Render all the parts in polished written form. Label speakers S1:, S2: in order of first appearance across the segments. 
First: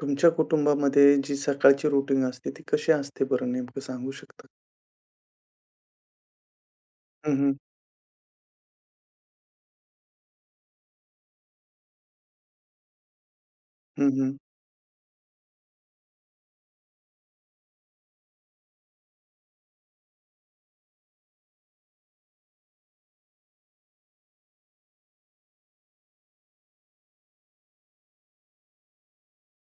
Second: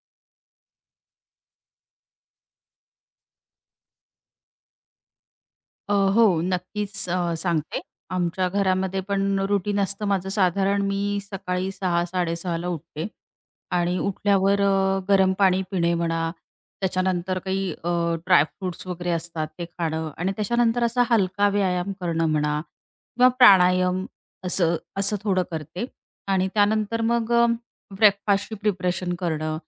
S1: तुमच्या कुटुंबामध्ये जी सकाळची रुटीन असते, ती कशी असते बरं नेमकं सांगू शकता?
S2: हो, नक्कीच
S1: हं, हं.
S2: सांगते. आमच्या घरामध्ये पण रुटीन असतं माझं, साधारण मी सकाळी 6:00-6:30 ला उठते आणि
S1: हं, हं.
S2: उठल्यावर गरम पाणी पिणे म्हणा, त्याच्यानंतर काही ड्रायफ्रुट्स वगैरे असतात ते खाणं आणि त्याच्यानंतर असा हलका व्यायाम करणं म्हणा किंवा प्राणायाम, असं असं थोडं करते आणि त्यानंतर मग ब्रेकफास्टची प्रिपरेशन करणं,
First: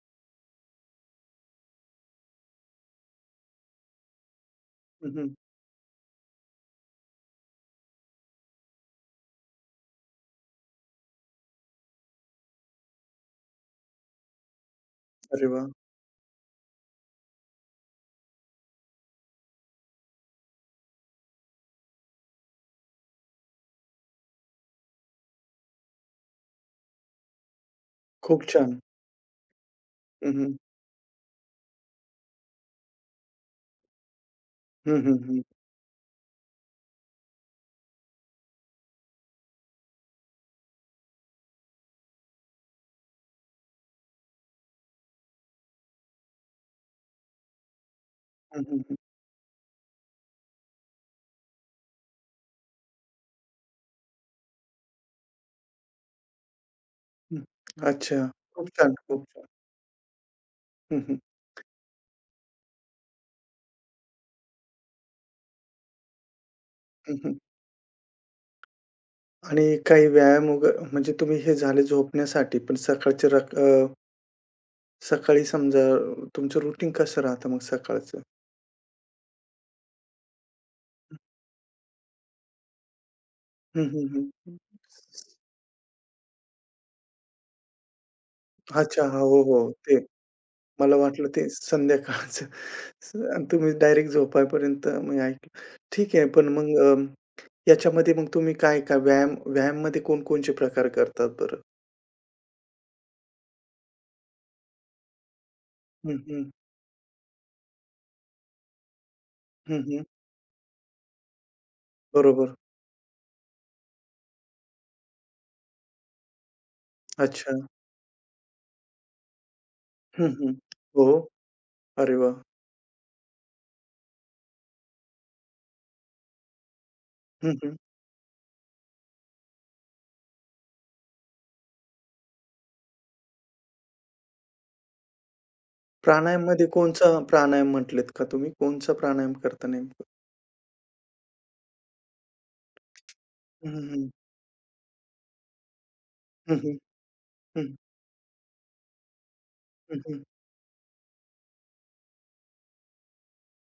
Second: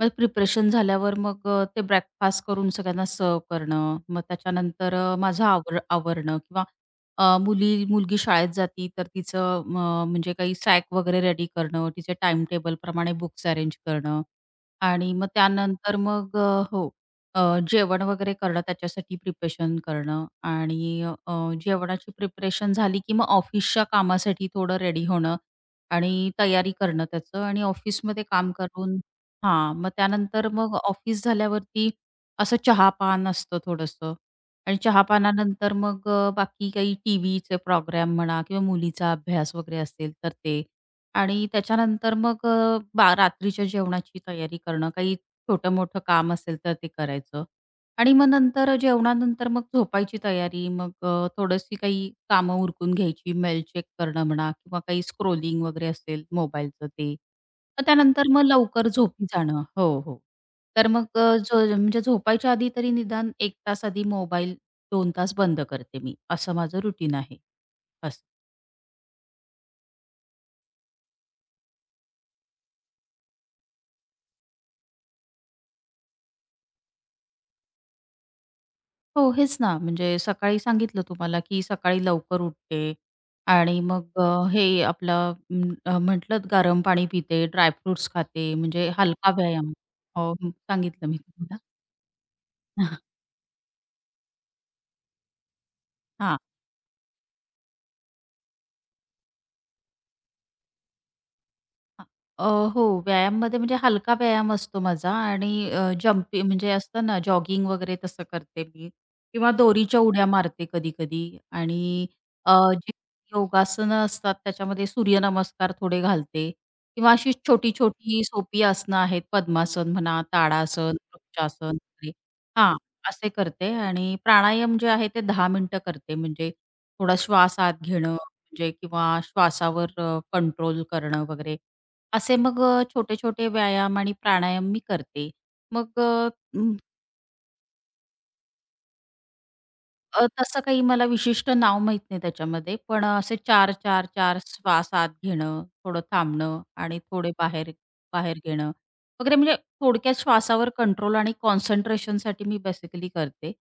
S2: मग प्रिपरेशन झाल्यावर मग ते ब्रेकफास्ट करून सगळ्यांना सर्व्ह करणं. मग त्याच्यानंतर
S1: हं, हं.
S2: माझं आवरणं किंवा मुलगी शाळेत जाती तर तिचं म्हणजे काही सॅक वगैरे रेडी करणं, तिचे टाईम टेबलप्रमाणे बुक्स अरेंज करणं आणि मग
S1: अरे वाह!
S2: त्यानंतर मग हो, अ, जेवण वगैरे करणं, त्याच्यासाठी प्रिपरेशन करणं आणि जेवणाची प्रिपरेशन झाली की मग ऑफिसच्या कामासाठी थोडं रेडी होणं आणि तयारी करणं त्याचं आणि ऑफिसमध्ये
S1: खूप
S2: काम
S1: छान.
S2: करून हां, मग
S1: हं,
S2: त्यानंतर
S1: हं.
S2: मग ऑफिस झाल्यावरती असं चहा-पान असतं थोडंसं आणि
S1: हं, हं, हं.
S2: चहा-पानानंतर मग बाकी काही टीव्हीचे प्रोग्राम म्हणा किंवा मुलीचा अभ्यास वगैरे असेल तर ते. आणि त्याच्यानंतर मग रात्रीच्या जेवणाची तयारी करणं, काही छोटं-मोठं काम असेल तर ते करायचं आणि मग
S1: हं,
S2: नंतर
S1: हं, हं.
S2: जेवणानंतर मग झोपायची तयारी, मग थोडीशी काही कामं उरकून घ्यायची, मेल चेक करणं म्हणा किंवा काही स्क्रोलिंग वगैरे असेल मोबाईलचं ते. मग
S1: अच्छा.
S2: त्यानंतर मग
S1: खूप
S2: लवकर
S1: छान, खूप
S2: झोपी
S1: छान.
S2: जाणं. हो, हो. तर
S1: हं, हं.
S2: मग म्हणजे झोपायच्या आधी तरी निदान 1 तास आधी मोबाईल 2 तास बंद करते मी. असं माझं रुटीन
S1: हं,
S2: आहे.
S1: हं.
S2: असं.
S1: आणि काही व्यायाम म्हणजे तुम्ही हे झाले झोपण्यासाठी, पण सकाळचे सकाळी समजा तुमचं रुटीन कसं राहतं मग सकाळचं?
S2: हो, हेच ना. म्हणजे सकाळी सांगितलं तुम्हाला, की सकाळी लवकर उठते आणि
S1: हं, हं,
S2: मग
S1: हं.
S2: हे आपलं म्हटलं गरम पाणी पिते, ड्रायफ्रुट्स खाते, म्हणजे
S1: अच्छा. हां.
S2: हलका
S1: हो, हो.
S2: व्यायाम. हो,
S1: मला
S2: सांगितलं मी
S1: वाटलं ते
S2: तुम्हाला.
S1: संध्याकाळचं. आणि तुम्ही डायरेक्ट झोपायपर्यंत मी ऐकलं. ठीक आहे.
S2: हा,
S1: पण मग याच्यामध्ये मग तुम्ही काय व्यायाममध्ये कोणकोणचे प्रकार करतात बरं?
S2: अ, अ, हो, व्यायाममध्ये म्हणजे हलका व्यायाम असतो माझा आणि
S1: हं,
S2: जंपी
S1: हं.
S2: म्हणजे असतं ना, जॉगिंग वगैरे तसं करते मी किंवा
S1: हं,
S2: दोरीच्या
S1: हं.
S2: उड्या मारते कधी-कधी. आणि
S1: बरोबर.
S2: जी योगासनं असतात त्याच्यामध्ये सूर्यनमस्कार थोडे घालते किंवा अशी
S1: अच्छा.
S2: छोटी-छोटी सोपी आसनं आहेत. पद्मासन म्हणा,
S1: हं, हं.
S2: ताडासन,
S1: हो.
S2: वृक्षासन वगैरे.
S1: अरे वाह!
S2: हां, असे करते आणि प्राणायाम जे आहे ते 10 मिनिटं करते. म्हणजे थोडा
S1: हं,
S2: श्वास आत
S1: हं.
S2: घेणं म्हणजे किंवा श्वासावर कंट्रोल करणं वगैरे, असे मग छोटे-छोटे व्यायाम आणि प्राणायाम मी करते. मग
S1: प्राणायाममध्ये
S2: म
S1: कोणचा प्राणायाम म्हटलेत का तुम्ही? कोणचा प्राणायाम करता नेमकं?
S2: तसं काही मला विशिष्ट नाव माहीत नाही त्याच्यामध्ये. पण असे चार
S1: हं,
S2: 4
S1: हं.
S2: 4 श्वास आत घेणं, थोडं
S1: हं,
S2: थांबणं
S1: हं.
S2: आणि थोडे
S1: हं,
S2: बाहेर
S1: हं.
S2: बाहेर घेणं वगैरे. म्हणजे
S1: हं,
S2: थोडक्यात
S1: हं.
S2: श्वासावर कंट्रोल आणि कॉन्सन्ट्रेशनसाठी मी बेसिकली करते.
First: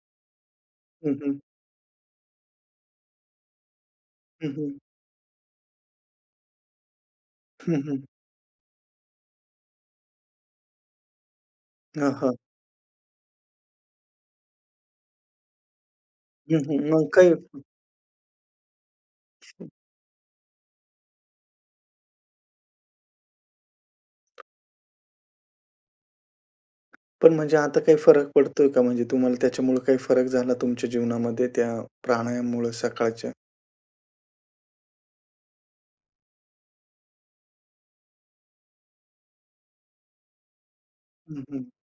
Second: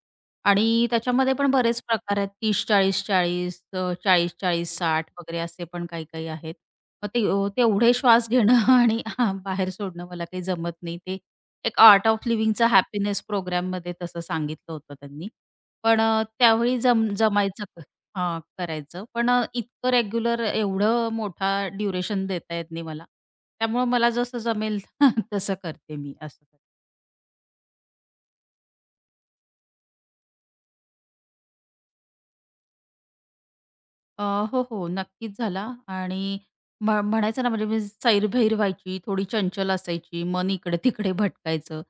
S2: आणि
S1: हं,
S2: त्याच्यामध्ये
S1: हं.
S2: पण बरेच प्रकार आहेत. 30-40-40
S1: हं, हं.
S2: 40-40-60 वगैरे असे पण काही-काही आहेत. मग ते
S1: हं,
S2: तेवढे
S1: हं.
S2: श्वास घेणं आणि हां, बाहेर सोडणं मला काही जमत नाही ते. एक आर्ट ऑफ लिव्हिंगचा हॅपीनेस प्रोग्राममध्ये तसं सांगितलं होतं त्यांनी. पण
S1: हं,
S2: त्यावेळी
S1: हं. मग काही
S2: जमायचं हां, करायचं. पण इतकं रेग्युलर एवढं मोठा ड्युरेशन देता येत नाही मला. त्यामुळं मला जसं जमेल तसं करते मी असं.
S1: पण म्हणजे आता काही फरक पडतोय का? म्हणजे तुम्हाला त्याच्यामुळे काही फरक झाला तुमच्या जीवनामध्ये त्या प्राणायाममुळे सकाळच्या?
S2: अ, हो, हो. नक्कीच झाला. आणि म्हणायचं ना, म्हणजे मी सैरभैर व्हायची, थोडी चंचल असायची, मन इकडे-तिकडे
S1: हं, हं.
S2: भटकायचं.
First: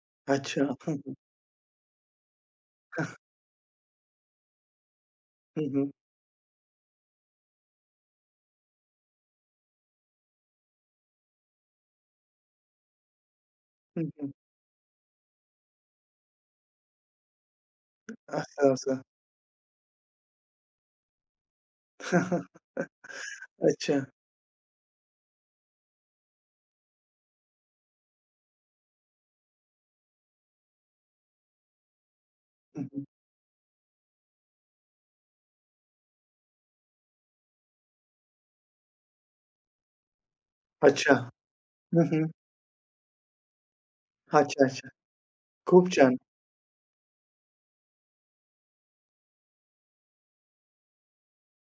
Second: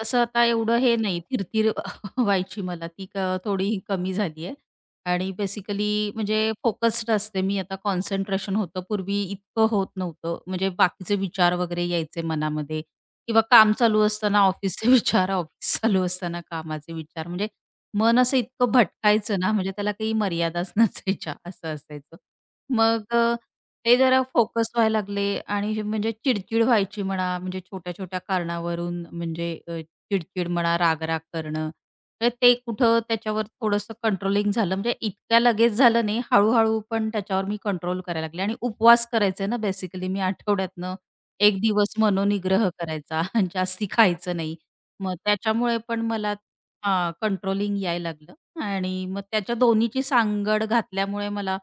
S2: तसं आता
S1: अच्छा.
S2: एवढं हे
S1: हं, हं.
S2: नाही, थीर-थीर व्हायची मला ती थोडी कमी झाली आहे आणि
S1: हं,
S2: बेसिकली
S1: हं.
S2: म्हणजे फोकस्ड असते मी आता. कॉन्सन्ट्रेशन होतं, पूर्वी इतकं होत नव्हतं. म्हणजे बाकीचे विचार वगैरे यायचे मनामध्ये किंवा काम चालू
S1: हं, हं.
S2: असताना ऑफिसचे विचार, ऑफिस चालू असताना कामाचे विचार. म्हणजे मन असं इतकं
S1: असं, असं.
S2: भटकायचं ना, म्हणजे त्याला काही मर्यादाच नसायच्या असं असायचं. मग ते
S1: अच्छा.
S2: जरा फोकस व्हायला लागले आणि म्हणजे चिडचिड व्हायची म्हणा, म्हणजे छोट्या-छोट्या कारणावरून म्हणजे चिडचिड म्हणा, राग-राग करणं. तर ते
S1: हं,
S2: कुठं
S1: हं.
S2: त्याच्यावर थोडंसं कंट्रोलिंग झालं. म्हणजे इतक्या लगेच झालं नाही, हळू पण त्याच्यावर मी कंट्रोल करायला लागले आणि उपवास करायचे ना बेसिकली मी, आठवड्यातनं
S1: अच्छा.
S2: 1 दिवस
S1: हं, हं.
S2: मनोनिग्रह करायचा. जास्ती खायचं नाही.
S1: अच्छा, अच्छा.
S2: मग त्याच्यामुळे
S1: खूप
S2: पण
S1: छान.
S2: मला कंट्रोलिंग यायला लागलं आणि मग त्याच्या दोन्हीची सांगड घातल्यामुळे मला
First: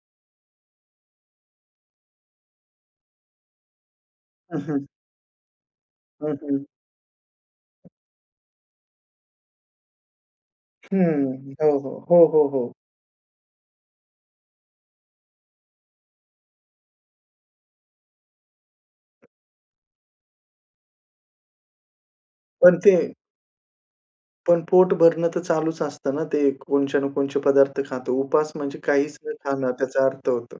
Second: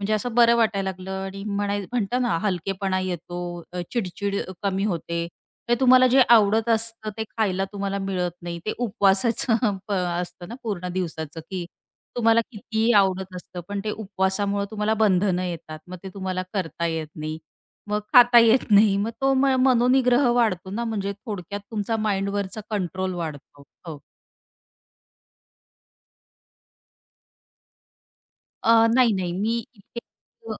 S2: म्हणजे असं बरं वाटायला लागलं आणि म्हणाय म्हणता ना, हलकेपणा येतो, चिडचिड
S1: हं,
S2: कमी
S1: हं.
S2: होते. ते तुम्हाला जे
S1: हं, हं.
S2: आवडत असतं ते खायला तुम्हाला मिळत नाही. ते उपवासाचं असतं ना पूर्ण दिवसाचं,
S1: हं.
S2: की
S1: हो, हो. हो,
S2: तुम्हाला
S1: हो, हो.
S2: कितीही आवडत असतं, पण ते उपवासामुळं तुम्हाला बंधनं येतात. मग ते तुम्हाला करता येत नाही. मग खाता येत नाही. मग तो मनोनिग्रह वाढतो ना, म्हणजे थोडक्यात तुमचा माइंडवरचा
S1: पण ते
S2: कंट्रोल वाढतो. हो.
S1: पण पोट भरणं तर चालूच असतं ना, ते कोणच्या ना कोणचे पदार्थ खातो. उपास म्हणजे
S2: अ, नाही,
S1: काहीच न
S2: नाही. मी
S1: खाणं
S2: इतके
S1: त्याचा अर्थ होतो.
S2: अ,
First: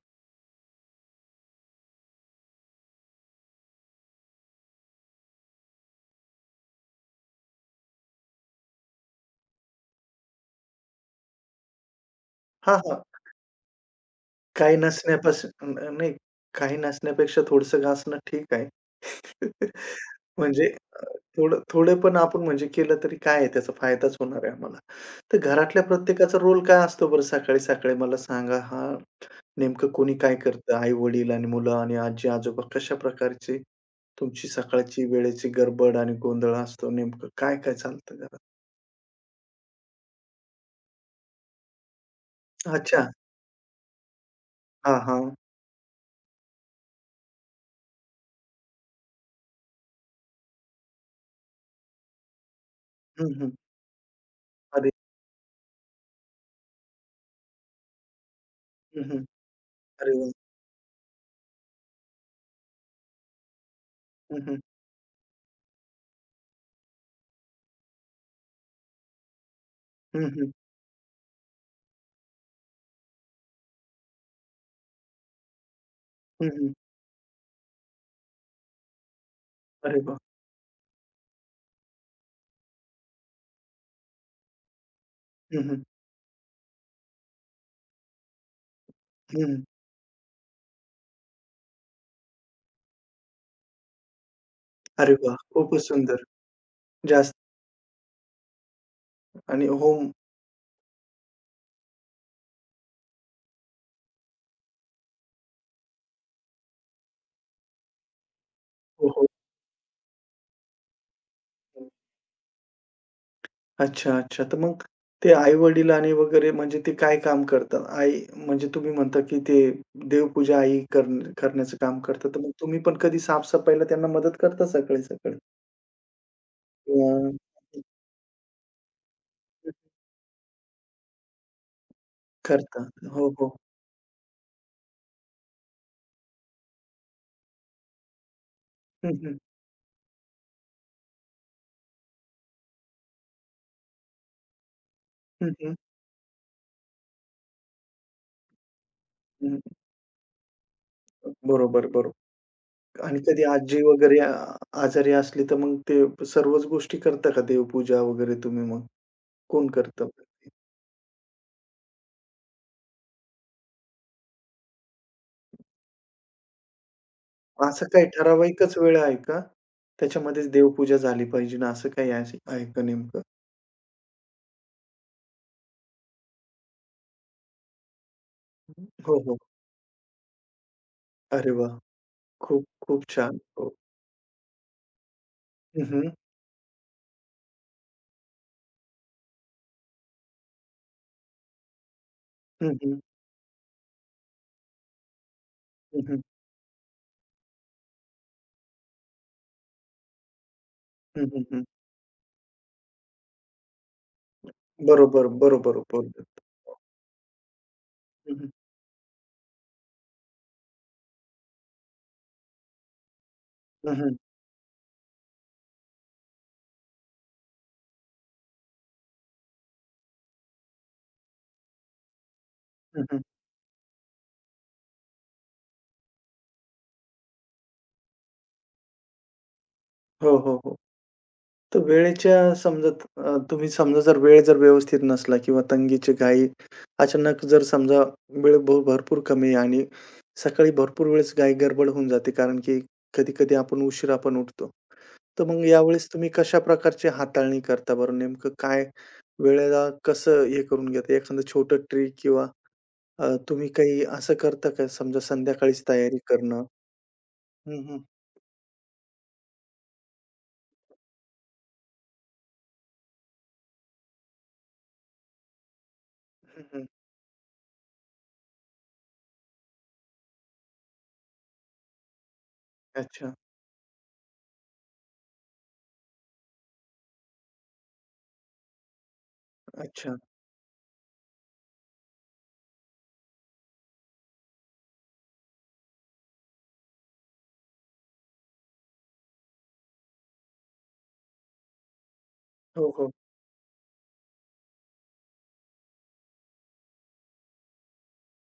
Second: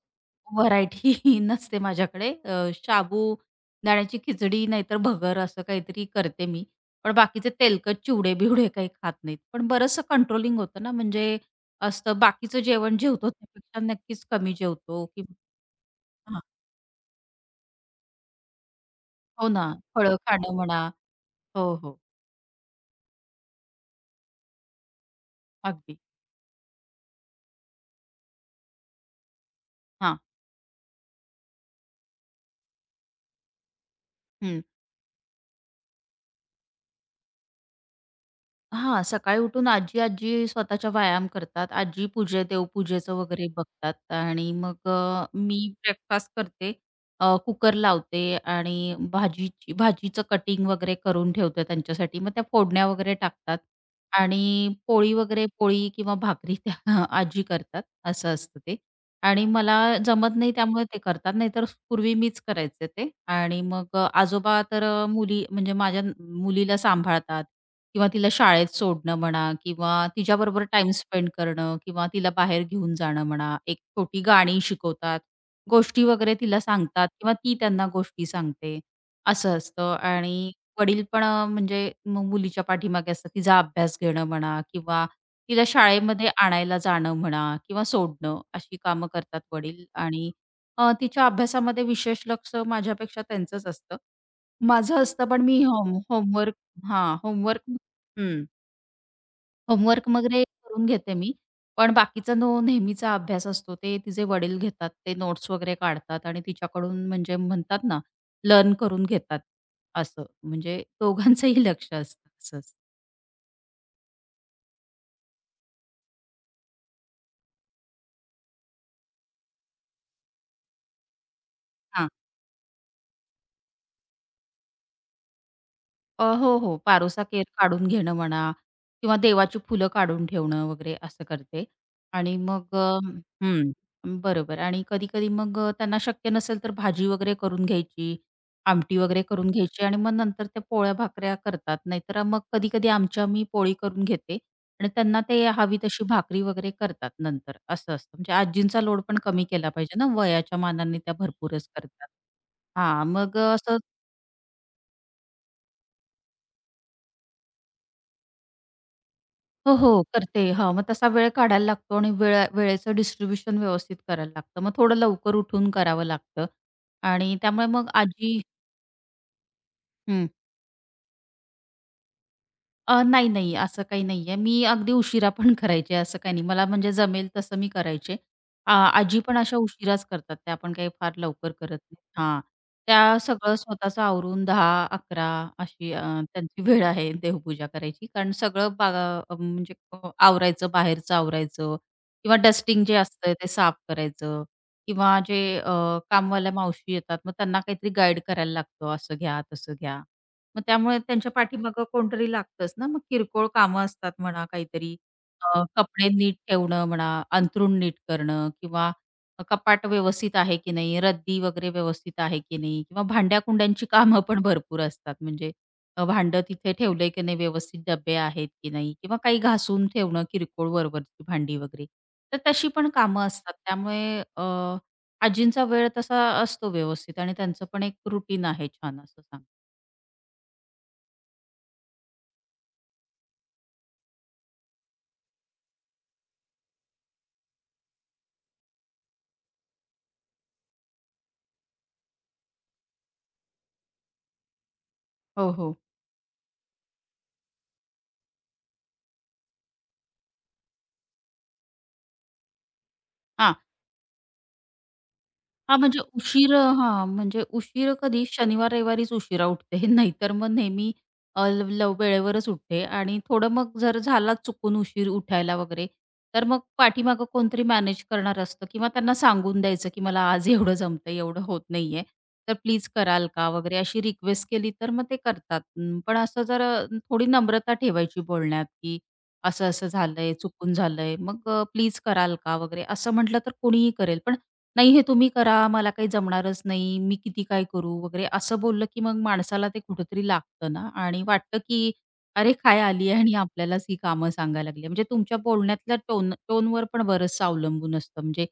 S2: व्हरायटी नसते माझ्याकडे. साबुदाण्याची खिचडी नाहीतर भगर, असं काहीतरी करते मी. पण बाकीचे तेलकट चिवडे-बिवडे काही खात नाहीत. पण बरचसं कंट्रोलिंग होतं ना, म्हणजे असतं बाकीचं
S1: हां,
S2: जेवण
S1: हां.
S2: जेवतो त्यापेक्षा नक्कीच कमी
S1: काही
S2: जेवतो की.
S1: नसण्यापासून न नाही,
S2: हां.
S1: काही नसण्यापेक्षा थोडंसं गासणं ठीक आहे.
S2: हो ना. फळं खाणं
S1: म्हणजे
S2: म्हणा.
S1: अ, थोडं
S2: हो, हो.
S1: थोडं पण आपण म्हणजे केलं तरी काय आहे त्याचा फायदाच होणार आहे आम्हाला. तर घरातल्या
S2: अगदी.
S1: प्रत्येकाचा रोल काय असतो बरं सकाळी-सकाळी मला सांगा हां, नेमकं कोणी
S2: हां.
S1: काय करतं? आई-वडील आणि मुलं आणि आजी-आजोबा कशा प्रकारची तुमची
S2: हं.
S1: सकाळची वेळेची गडबड आणि गोंधळ असतो नेमकं काय-काय चालतं घरात?
S2: हां, सकाळी उठून आजी-आजी स्वतःच्या व्यायाम करतात. आजी पूजे
S1: अच्छा.
S2: देवपूजेचं वगैरे बघतात आणि मग
S1: हां, हां.
S2: मी ब्रेकफास्ट करते. कुकर लावते आणि भाजीचं कटिंग वगैरे करून ठेवते त्यांच्यासाठी. मग त्या फोडण्या वगैरे
S1: हं, हं.
S2: टाकतात आणि
S1: अरे!
S2: पोळी वगैरे पोळी किंवा भाकरी त्या आजी करतात, असं असतं ते.
S1: हं, हं.
S2: आणि मला
S1: अरे वाह!
S2: जमत नाही त्यामुळे ते करतात. नाहीतर पूर्वी मीच करायचे ते. आणि मग
S1: हं, हं.
S2: आजोबा तर म्हणजे माझ्या मुलीला सांभाळतात किंवा तिला शाळेत सोडणं म्हणा किंवा
S1: हं, हं.
S2: तिच्याबरोबर टाइम स्पेंड करणं किंवा तिला बाहेर घेऊन जाणं म्हणा. एक छोटी गाणी शिकवतात. गोष्टी वगैरे
S1: हं,
S2: तिला
S1: हं.
S2: सांगतात किंवा ती त्यांना गोष्टी सांगते. असं असतं.
S1: अरे वाह!
S2: आणि वडील पण म्हणजे मग मुलीच्या पाठीमागे असतात. तिचा अभ्यास घेणं म्हणा किंवा तिला
S1: हं, हं.
S2: शाळेमध्ये आणायला जाणं म्हणा किंवा सोडणं, अशी कामं करतात
S1: हं.
S2: वडील. आणि तिच्या अभ्यासामध्ये विशेष लक्ष माझ्यापेक्षा त्यांचंच असतं. माझं
S1: अरे
S2: असतं,
S1: वाह!
S2: पण मी
S1: खूपच सुंदर.
S2: होमवर्क हां,
S1: जास्त
S2: होमवर्क हं,
S1: आणि होम
S2: होमवर्क वगैरे करून घेते मी. पण बाकीचा नो नेहमीचा अभ्यास असतो ते तिचे वडील घेतात. ते नोट्स वगैरे काढतात आणि तिच्याकडून म्हणजे म्हणतात ना, लर्न करून
S1: हो, हो.
S2: घेतात. असं म्हणजे दोघांचंही लक्ष असतं असंच.
S1: अच्छा, अच्छा. तर मग ते आई-वडील आणि वगैरे म्हणजे ते काय काम करतात? आई म्हणजे तुम्ही म्हणता, की ते देवपूजा आई कर करण्याचं काम
S2: हां.
S1: करतात. तर मग तुम्ही पण कधी साफ-सफाईला त्यांना मदत करता सकाळी-सकाळी?
S2: हो, हो. पारोसा
S1: किंवा
S2: केर काढून घेणं म्हणा किंवा देवाची फुलं काढून ठेवणं वगैरे असं करते. आणि मग
S1: करता. हो, हो.
S2: हं. बरोबर. आणि कधी-कधी मग त्यांना शक्य नसेल तर भाजी वगैरे करून घ्यायची, आमटी
S1: हं,
S2: वगैरे
S1: हं.
S2: करून घ्यायची आणि मग नंतर त्या पोळ्या-भाकऱ्या करतात. नाहीतर मग कधी-कधी आमच्या मी पोळी करून घेते आणि त्यांना ते
S1: हं, हं.
S2: हवी तशी भाकरी वगैरे करतात नंतर, असं असतं. म्हणजे आजींचा लोड पण कमी
S1: हं.
S2: केला पाहिजे ना, वयाच्या मानाने त्या भरपूरच
S1: बरोबर,
S2: करतात.
S1: बरोबर.
S2: हां,
S1: आणि
S2: मग
S1: कधी
S2: असं.
S1: आजी वगैरे आजारी असली, तर मग ते सर्वच गोष्टी करता का देवपूजा वगैरे तुम्ही मग? कोण
S2: हो, हो.
S1: करतं?
S2: करते. हां, मग तसा वेळ काढायला लागतो आणि वेळेचं डिस्ट्रिब्युशन व्यवस्थित करायला लागतं. मग थोडं लवकर उठून करावं लागतं आणि त्यामुळे
S1: असं
S2: मग
S1: काही
S2: आजी.
S1: ठराविकच वेळ आहे का?
S2: हं.
S1: त्याच्यामध्येच देवपूजा झाली पाहिजे ना असं काही आहे आहे का नेमकं?
S2: नाही, नाही, असं काही नाहीये. मी अगदी उशिरा पण करायचे, असं काही नाही. मला म्हणजे जमेल तसं मी करायचे.
S1: हो,
S2: आजी पण
S1: हो.
S2: अशा उशिराच करतात. त्या पण काही फार
S1: अरे
S2: लवकर
S1: वाह!
S2: करत नाहीत. हां.
S1: खूप, खूप
S2: त्या
S1: छान.
S2: सगळं
S1: हो.
S2: स्वतःचं आवरून दहा, अकरा,
S1: हं,
S2: अशी
S1: हं.
S2: त्यांची वेळ आहे देवपूजा करायची. कारण सगळं म्हणजे आवरायचं, बाहेरचं आवरायचं किंवा
S1: हं,
S2: डस्टिंग जे
S1: हं.
S2: असतं ते साफ करायचं किंवा जे
S1: हं, हं.
S2: कामवाल्या मावशी येतात, मग त्यांना काहीतरी गाईड करायला लागतं, असं घ्या, तसं घ्या. मग त्यामुळे
S1: हं,
S2: त्यांच्या
S1: हं, हं.
S2: पाठीमागं कोणतरी लागतंच ना, मग किरकोळ कामं असतात म्हणा काहीतरी.
S1: बरोबर, बरोबर
S2: कपडे नीट
S1: बोललात.
S2: ठेवणं म्हणा, अंथरूण नीट
S1: हं,
S2: करणं
S1: हं.
S2: किंवा कपाट व्यवस्थित आहे की नाही, रद्दी वगैरे व्यवस्थित आहे की नाही किंवा भांड्या-कुंड्यांची
S1: हं, हं.
S2: कामं पण भरपूर असतात. म्हणजे भांडं तिथे ठेवलंय की नाही, व्यवस्थित डब्बे आहेत की नाही किंवा काही घासून ठेवणं किरकोळ वरवरची भांडी वगैरे. तर तशी पण
S1: हं, हं.
S2: कामं असतात. त्यामुळे आजींचा वेळ तसा असतो व्यवस्थित आणि त्यांचं पण एक रुटीन आहे छान असं सांग.
S1: हो, हो, हो. तर वेळेच्या समजा तुम्ही समजा जर वेळ जर व्यवस्थित नसला किंवा तंगीची घाई अचानक जर समजा वेळ भरपूर कमी आहे आणि सकाळी भरपूर वेळेस घाई गडबड होऊन जाते कारण की कधी-कधी आपण उशिरा पण उठतो. तर
S2: हो,
S1: मग
S2: हो.
S1: यावेळेस तुम्ही कशा प्रकारची हाताळणी करता बरं? नेमकं काय वेळेला कसं हे करून घेता? एखादं छोटं ट्रिक किंवा
S2: हां.
S1: तुम्ही काही असं करता का समजा
S2: हां,
S1: संध्याकाळीच
S2: म्हणजे
S1: तयारी
S2: उशीर
S1: करणं?
S2: हां, म्हणजे
S1: हं,
S2: उशीर
S1: हं.
S2: कधी शनिवार, रविवारीच उशिरा उठते. नाहीतर मग नेहमी ल लव वेळेवरच उठते आणि थोडं मग जर झाला चुकून उशीर उठायला वगैरे, तर मग
S1: हं, हं.
S2: पाठीमागं कोणतरी मॅनेज करणारं असतं किंवा त्यांना सांगून द्यायचं, की "मला आज एवढं जमतंय, एवढं होत नाहीये, तर प्लीज कराल
S1: अच्छा,
S2: का?" वगैरे अशी रिक्वेस्ट केली तर मग ते करतात. पण असं जर थोडी नम्रता ठेवायची बोलण्यात, की "असं-असं
S1: अच्छा.
S2: झालंय, चुकून झालंय, मग प्लीज कराल का?" वगैरे असं म्हटलं तर कोणीही करेल. पण "नाही हे तुम्ही करा, मला काही जमणारच नाही, मी किती काय करू" वगैरे असं बोललं, की मग माणसाला ते कुठेतरी लागतं ना आणि वाटतं, की "अरे काय
S1: हो,
S2: आली
S1: हो.
S2: आहे आणि आपल्यालाच ही कामं सांगायला लागली". म्हणजे तुमच्या बोलण्यातल्या टोनवर पण बरंचसं अवलंबून असतं. म्हणजे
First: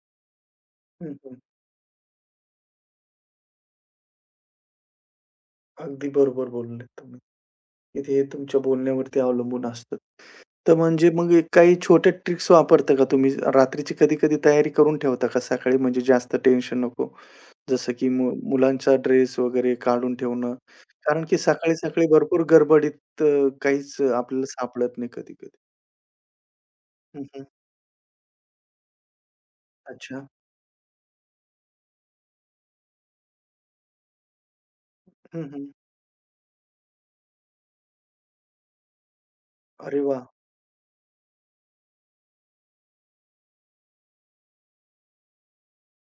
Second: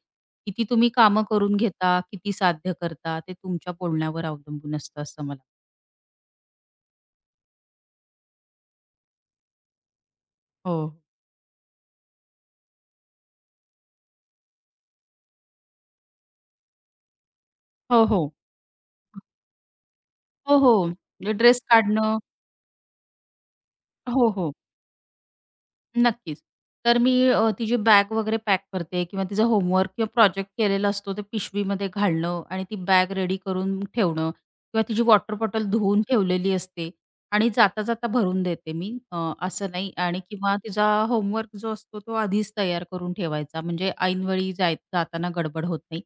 S2: किती तुम्ही
S1: हं,
S2: कामं
S1: हं.
S2: करून घेता, किती साध्य करता ते तुमच्या बोलण्यावर अवलंबून असतं असं मला.
S1: अगदी बरोबर बोलले तुम्ही, की ते तुमच्या बोलण्यावरती अवलंबून असतं. तर
S2: हो.
S1: म्हणजे मग एक काही छोट्या ट्रिक्स वापरता का तुम्ही? रात्रीची कधी-कधी तयारी करून ठेवता का सकाळी म्हणजे जास्त टेन्शन नको? जसं
S2: हो,
S1: की
S2: हो.
S1: मुलांचा ड्रेस वगैरे काढून ठेवणं.
S2: हो, हो.
S1: कारण
S2: म्हणजे
S1: की
S2: ड्रेस
S1: सकाळी-सकाळी
S2: काढणं.
S1: भरपूर गडबडीत काहीच
S2: हो,
S1: आपल्याला
S2: हो.
S1: सापडत नाही कधी-कधी.
S2: नक्कीच. तर मी
S1: हं, हं.
S2: तिची बॅग वगैरे पॅक करते किंवा तिचा होमवर्क किंवा
S1: अच्छा.
S2: प्रोजेक्ट केलेला असतो ते पिशवीमध्ये घालणं आणि ती बॅग रेडी करून ठेवणं किंवा तिची वॉटर
S1: हं,
S2: बॉटल
S1: हं.
S2: धुवून ठेवलेली असते आणि जाता-जाता भरून देते मी. असं नाही.
S1: अरे
S2: आणि
S1: वाह!
S2: किंवा तिचा होमवर्क जो असतो तो आधीच तयार करून ठेवायचा, म्हणजे ऐनवेळी जाय जाताना गडबड होत नाही.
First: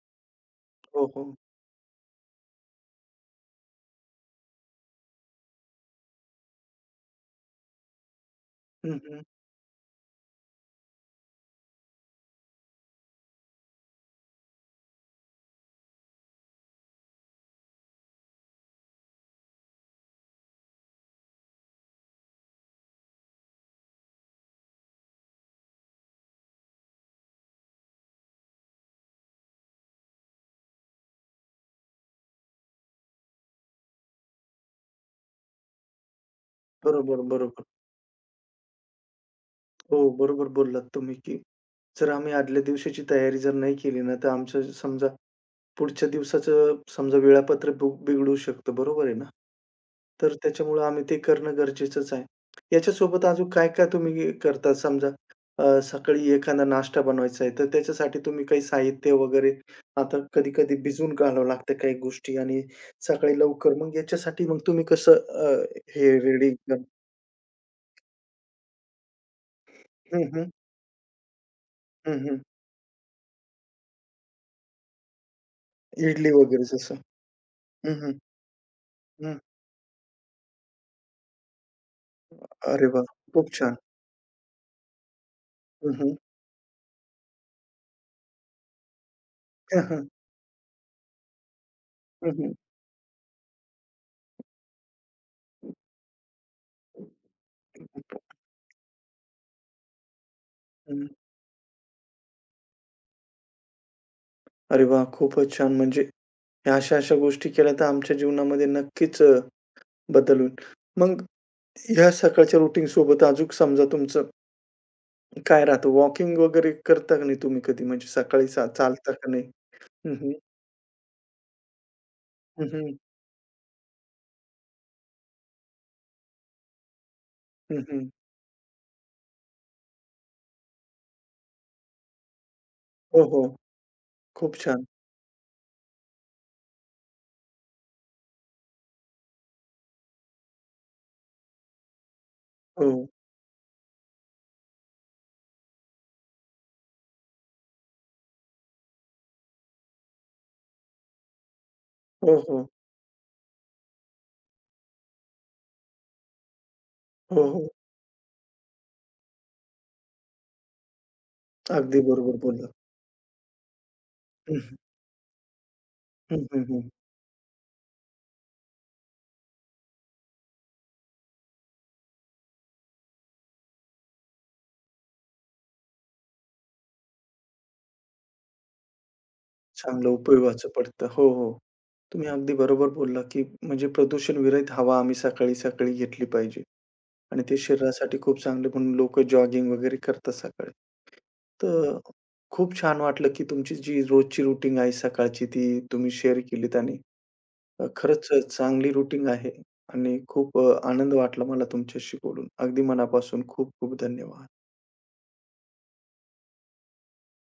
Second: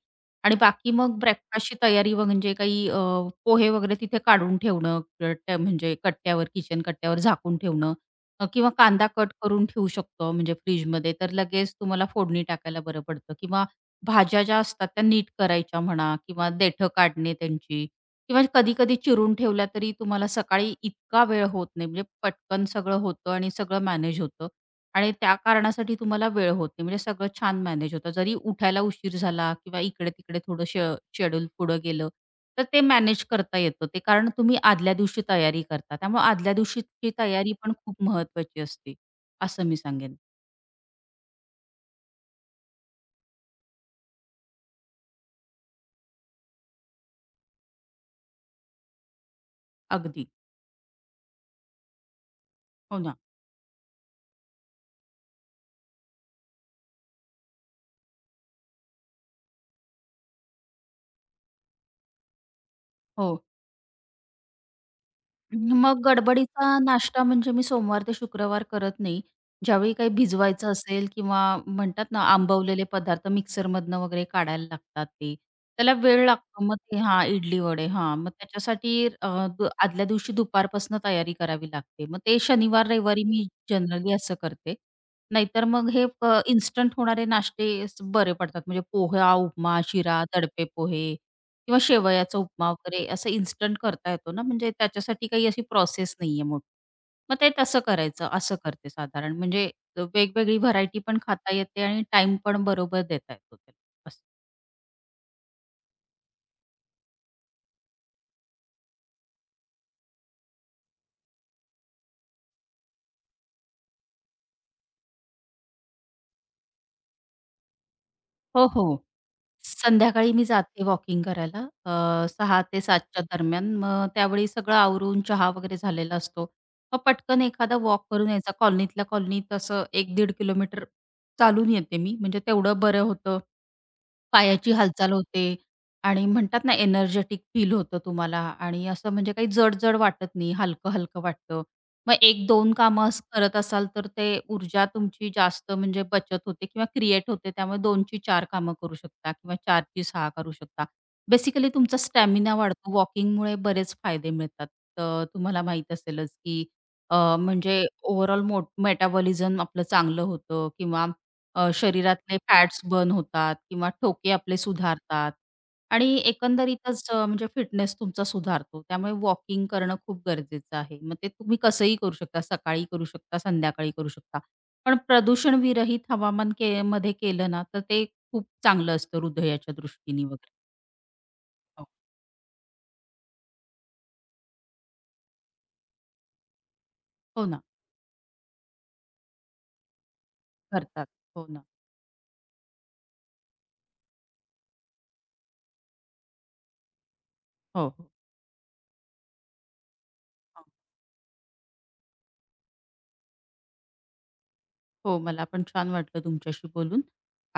S2: आणि बाकी
S1: हो,
S2: मग
S1: हो.
S2: ब्रेकफास्टची तयारी म्हणजे काही पोहे वगैरे तिथे काढून ठेवणं, म्हणजे कट्ट्यावर किचन कट्ट्यावर झाकून ठेवणं, किंवा
S1: हं,
S2: कांदा
S1: हं.
S2: कट करून ठेवू शकतो म्हणजे फ्रिजमध्ये, तर लगेच तुम्हाला फोडणी टाकायला बरं पडतं किंवा भाज्या ज्या असतात त्या नीट करायच्या म्हणा किंवा देठं काढणे त्यांची किंवा कधी-कधी चिरून ठेवल्या, तरी तुम्हाला सकाळी इतका वेळ होत नाही, म्हणजे पटकन सगळं होतं आणि सगळं मॅनेज होतं. आणि त्या कारणासाठी तुम्हाला वेळ होत नाही. म्हणजे सगळं छान मॅनेज होतं. जरी उठायला उशीर झाला किंवा इकडे-तिकडे थोडं शेड्यूल पुढं गेलं, तर ते मॅनेज करता येतं. ते कारण तुम्ही आदल्या दिवशी तयारी करता. त्यामुळे आदल्या दिवशीची
S1: बरोबर,
S2: तयारी
S1: बरोबर.
S2: पण खूप महत्त्वाची असते, असं मी
S1: हो,
S2: सांगेन.
S1: बरोबर बोललात तुम्ही, की जर आम्ही आदल्या दिवशीची तयारी जर नाही केली ना, तर आमचं समजा पुढच्या दिवसाचं समजा वेळापत्रक बिघडू शकतं, बरोबर आहे ना?
S2: अगदी.
S1: तर त्याच्यामुळं आम्ही ते करणं गरजेचंच आहे.
S2: हो ना.
S1: याच्यासोबत अजून काय-काय तुम्ही करता? समजा सकाळी एखादा नाश्ता बनवायचा आहे, तर त्याच्यासाठी तुम्ही काही साहित्य वगैरे आता कधी-कधी भिजवून घालावं लागतं काही गोष्टी आणि सकाळी
S2: हो.
S1: लवकर मग याच्यासाठी मग तुम्ही कसं
S2: मग
S1: हे रेडी
S2: गडबडीचा
S1: कर
S2: नाश्ता म्हणजे मी सोमवार ते शुक्रवार करत नाही. ज्यावेळी काही
S1: हं, हं.
S2: भिजवायचं असेल किंवा म्हणतात
S1: हं,
S2: ना,
S1: हं.
S2: आंबवलेले पदार्थ मिक्सरमधनं वगैरे काढायला लागतात ते. त्याला वेळ
S1: इडली वगैरे
S2: लागतो. मग ते
S1: जसं.
S2: हां, इडली-वडे.
S1: हं, हं.
S2: हां, मग त्याच्यासाठी अ,
S1: हं.
S2: आदल्या दिवशी दुपारपासून तयारी करावी लागते. मग ते शनिवार,
S1: अरे वाह!
S2: रविवारी मी
S1: खूप छान.
S2: जनरली असं करते. नाहीतर मग
S1: हं,
S2: हे
S1: हं.
S2: इन्स्टंट होणारे नाश्ते स- बरे पडतात. म्हणजे पोहा, उपमा,
S1: हं, हं.
S2: शिरा, दडपे पोहे किंवा शेवयाचा उपमा वगैरे असं इन्स्टंट करता येतो ना, म्हणजे त्याच्यासाठी काही अशी प्रोसेस नाहीये मोठी. मग ते तसं करायचं, असं करते साधारण. म्हणजे वेगवेगळी व्हरायटी पण खाता येते आणि टाइम पण बरोबर देता येतो त्याला. असं.
S1: अरे वाह! खूपच छान. म्हणजे ह्या अशा-अशा गोष्टी केल्या तर आमच्या जीवनामध्ये नक्कीच बदल होईल. मग ह्या सकाळच्या रुटीन सोबत अजून समजा तुमचं काय राहतं? वॉकिंग वगैरे करता का नाही तुम्ही कधी? म्हणजे सकाळी
S2: हो, हो.
S1: चालता का नाही? हं,
S2: संध्याकाळी
S1: हं.
S2: मी जाते वॉकिंग करायला 6:00
S1: हं,
S2: ते
S1: हं.
S2: 7:00 च्या दरम्यान. मग त्यावेळी सगळं आवरून चहा वगैरे झालेला असतो. मग पटकन एखादा
S1: हं,
S2: वॉक
S1: हं.
S2: करून यायचा. कॉलनीतल्या कॉलनीत असं 1-1.5 किलोमीटर चालून येते मी, म्हणजे तेवढं बरं
S1: हो,
S2: होतं.
S1: हो. खूप
S2: पायाची
S1: छान.
S2: हालचाल होते आणि म्हणतात ना एनर्जेटिक फील होतं तुम्हाला आणि असं म्हणजे काही जड-जड वाटत नाही, हलकं-हलकं वाटतं. मग 1-2
S1: हो.
S2: कामं असं करत असाल तर ते ऊर्जा तुमची जास्त म्हणजे बचत होते किंवा क्रिएट होते. त्यामुळे 2 ची 4 कामं करू शकता किंवा 4 ची करू शकता. बेसिकली तुमचा
S1: हो,
S2: स्टॅमिना
S1: हो.
S2: वाढतो. वॉकिंगमुळे बरेच फायदे मिळतात. तर तुम्हाला माहीत असेलच की
S1: हो, हो.
S2: म्हणजे ओव्हरऑल मेटाबॉलिझम आपलं चांगलं होतं किंवा
S1: अगदी बरोबर
S2: शरीरातले
S1: बोलला.
S2: फॅट्स बर्न होतात किंवा ठोके
S1: हं,
S2: आपले
S1: हं.
S2: सुधारतात आणि
S1: हं, हं, हं.
S2: एकंदरीतच म्हणजे फिटनेस तुमचा सुधारतो. त्यामुळे वॉकिंग करणं खूप गरजेचं आहे. मग ते तुम्ही कसंही करू शकता. सकाळी करू शकता, संध्याकाळी करू शकता. पण प्रदूषणविरहित हवामान के मध्ये केलं ना, तर ते खूप चांगलं असतं हृदयाच्या
S1: चांगलं
S2: दृष्टीने वगैरे.
S1: उपयोगाचं पडतं. हो, हो.
S2: हो,
S1: तुम्ही अगदी बरोबर बोलला, की म्हणजे प्रदूषणविरहित हवा आम्ही सकाळी-सकाळी घेतली पाहिजे. आणि
S2: हो
S1: ते
S2: ना,
S1: शरीरासाठी खूप चांगले म्हणून लोकं जॉगिंग वगैरे करतात सकाळी.
S2: करतात. हो ना.
S1: तर खूप छान वाटलं, की तुमची जी रोजची रुटीन आहे सकाळची ती तुम्ही शेअर केलीत आणि
S2: हो, हो.
S1: खरंच चांगली रुटीन आहे आणि खूप
S2: हां.
S1: आनंद वाटला मला तुमच्याशी बोलून. अगदी मनापासून खूप खूप धन्यवाद.
S2: हो, मला पण छान वाटलं तुमच्याशी बोलून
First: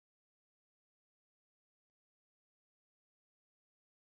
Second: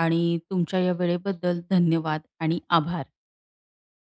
S2: आणि तुमच्या या वेळेबद्दल धन्यवाद आणि आभार.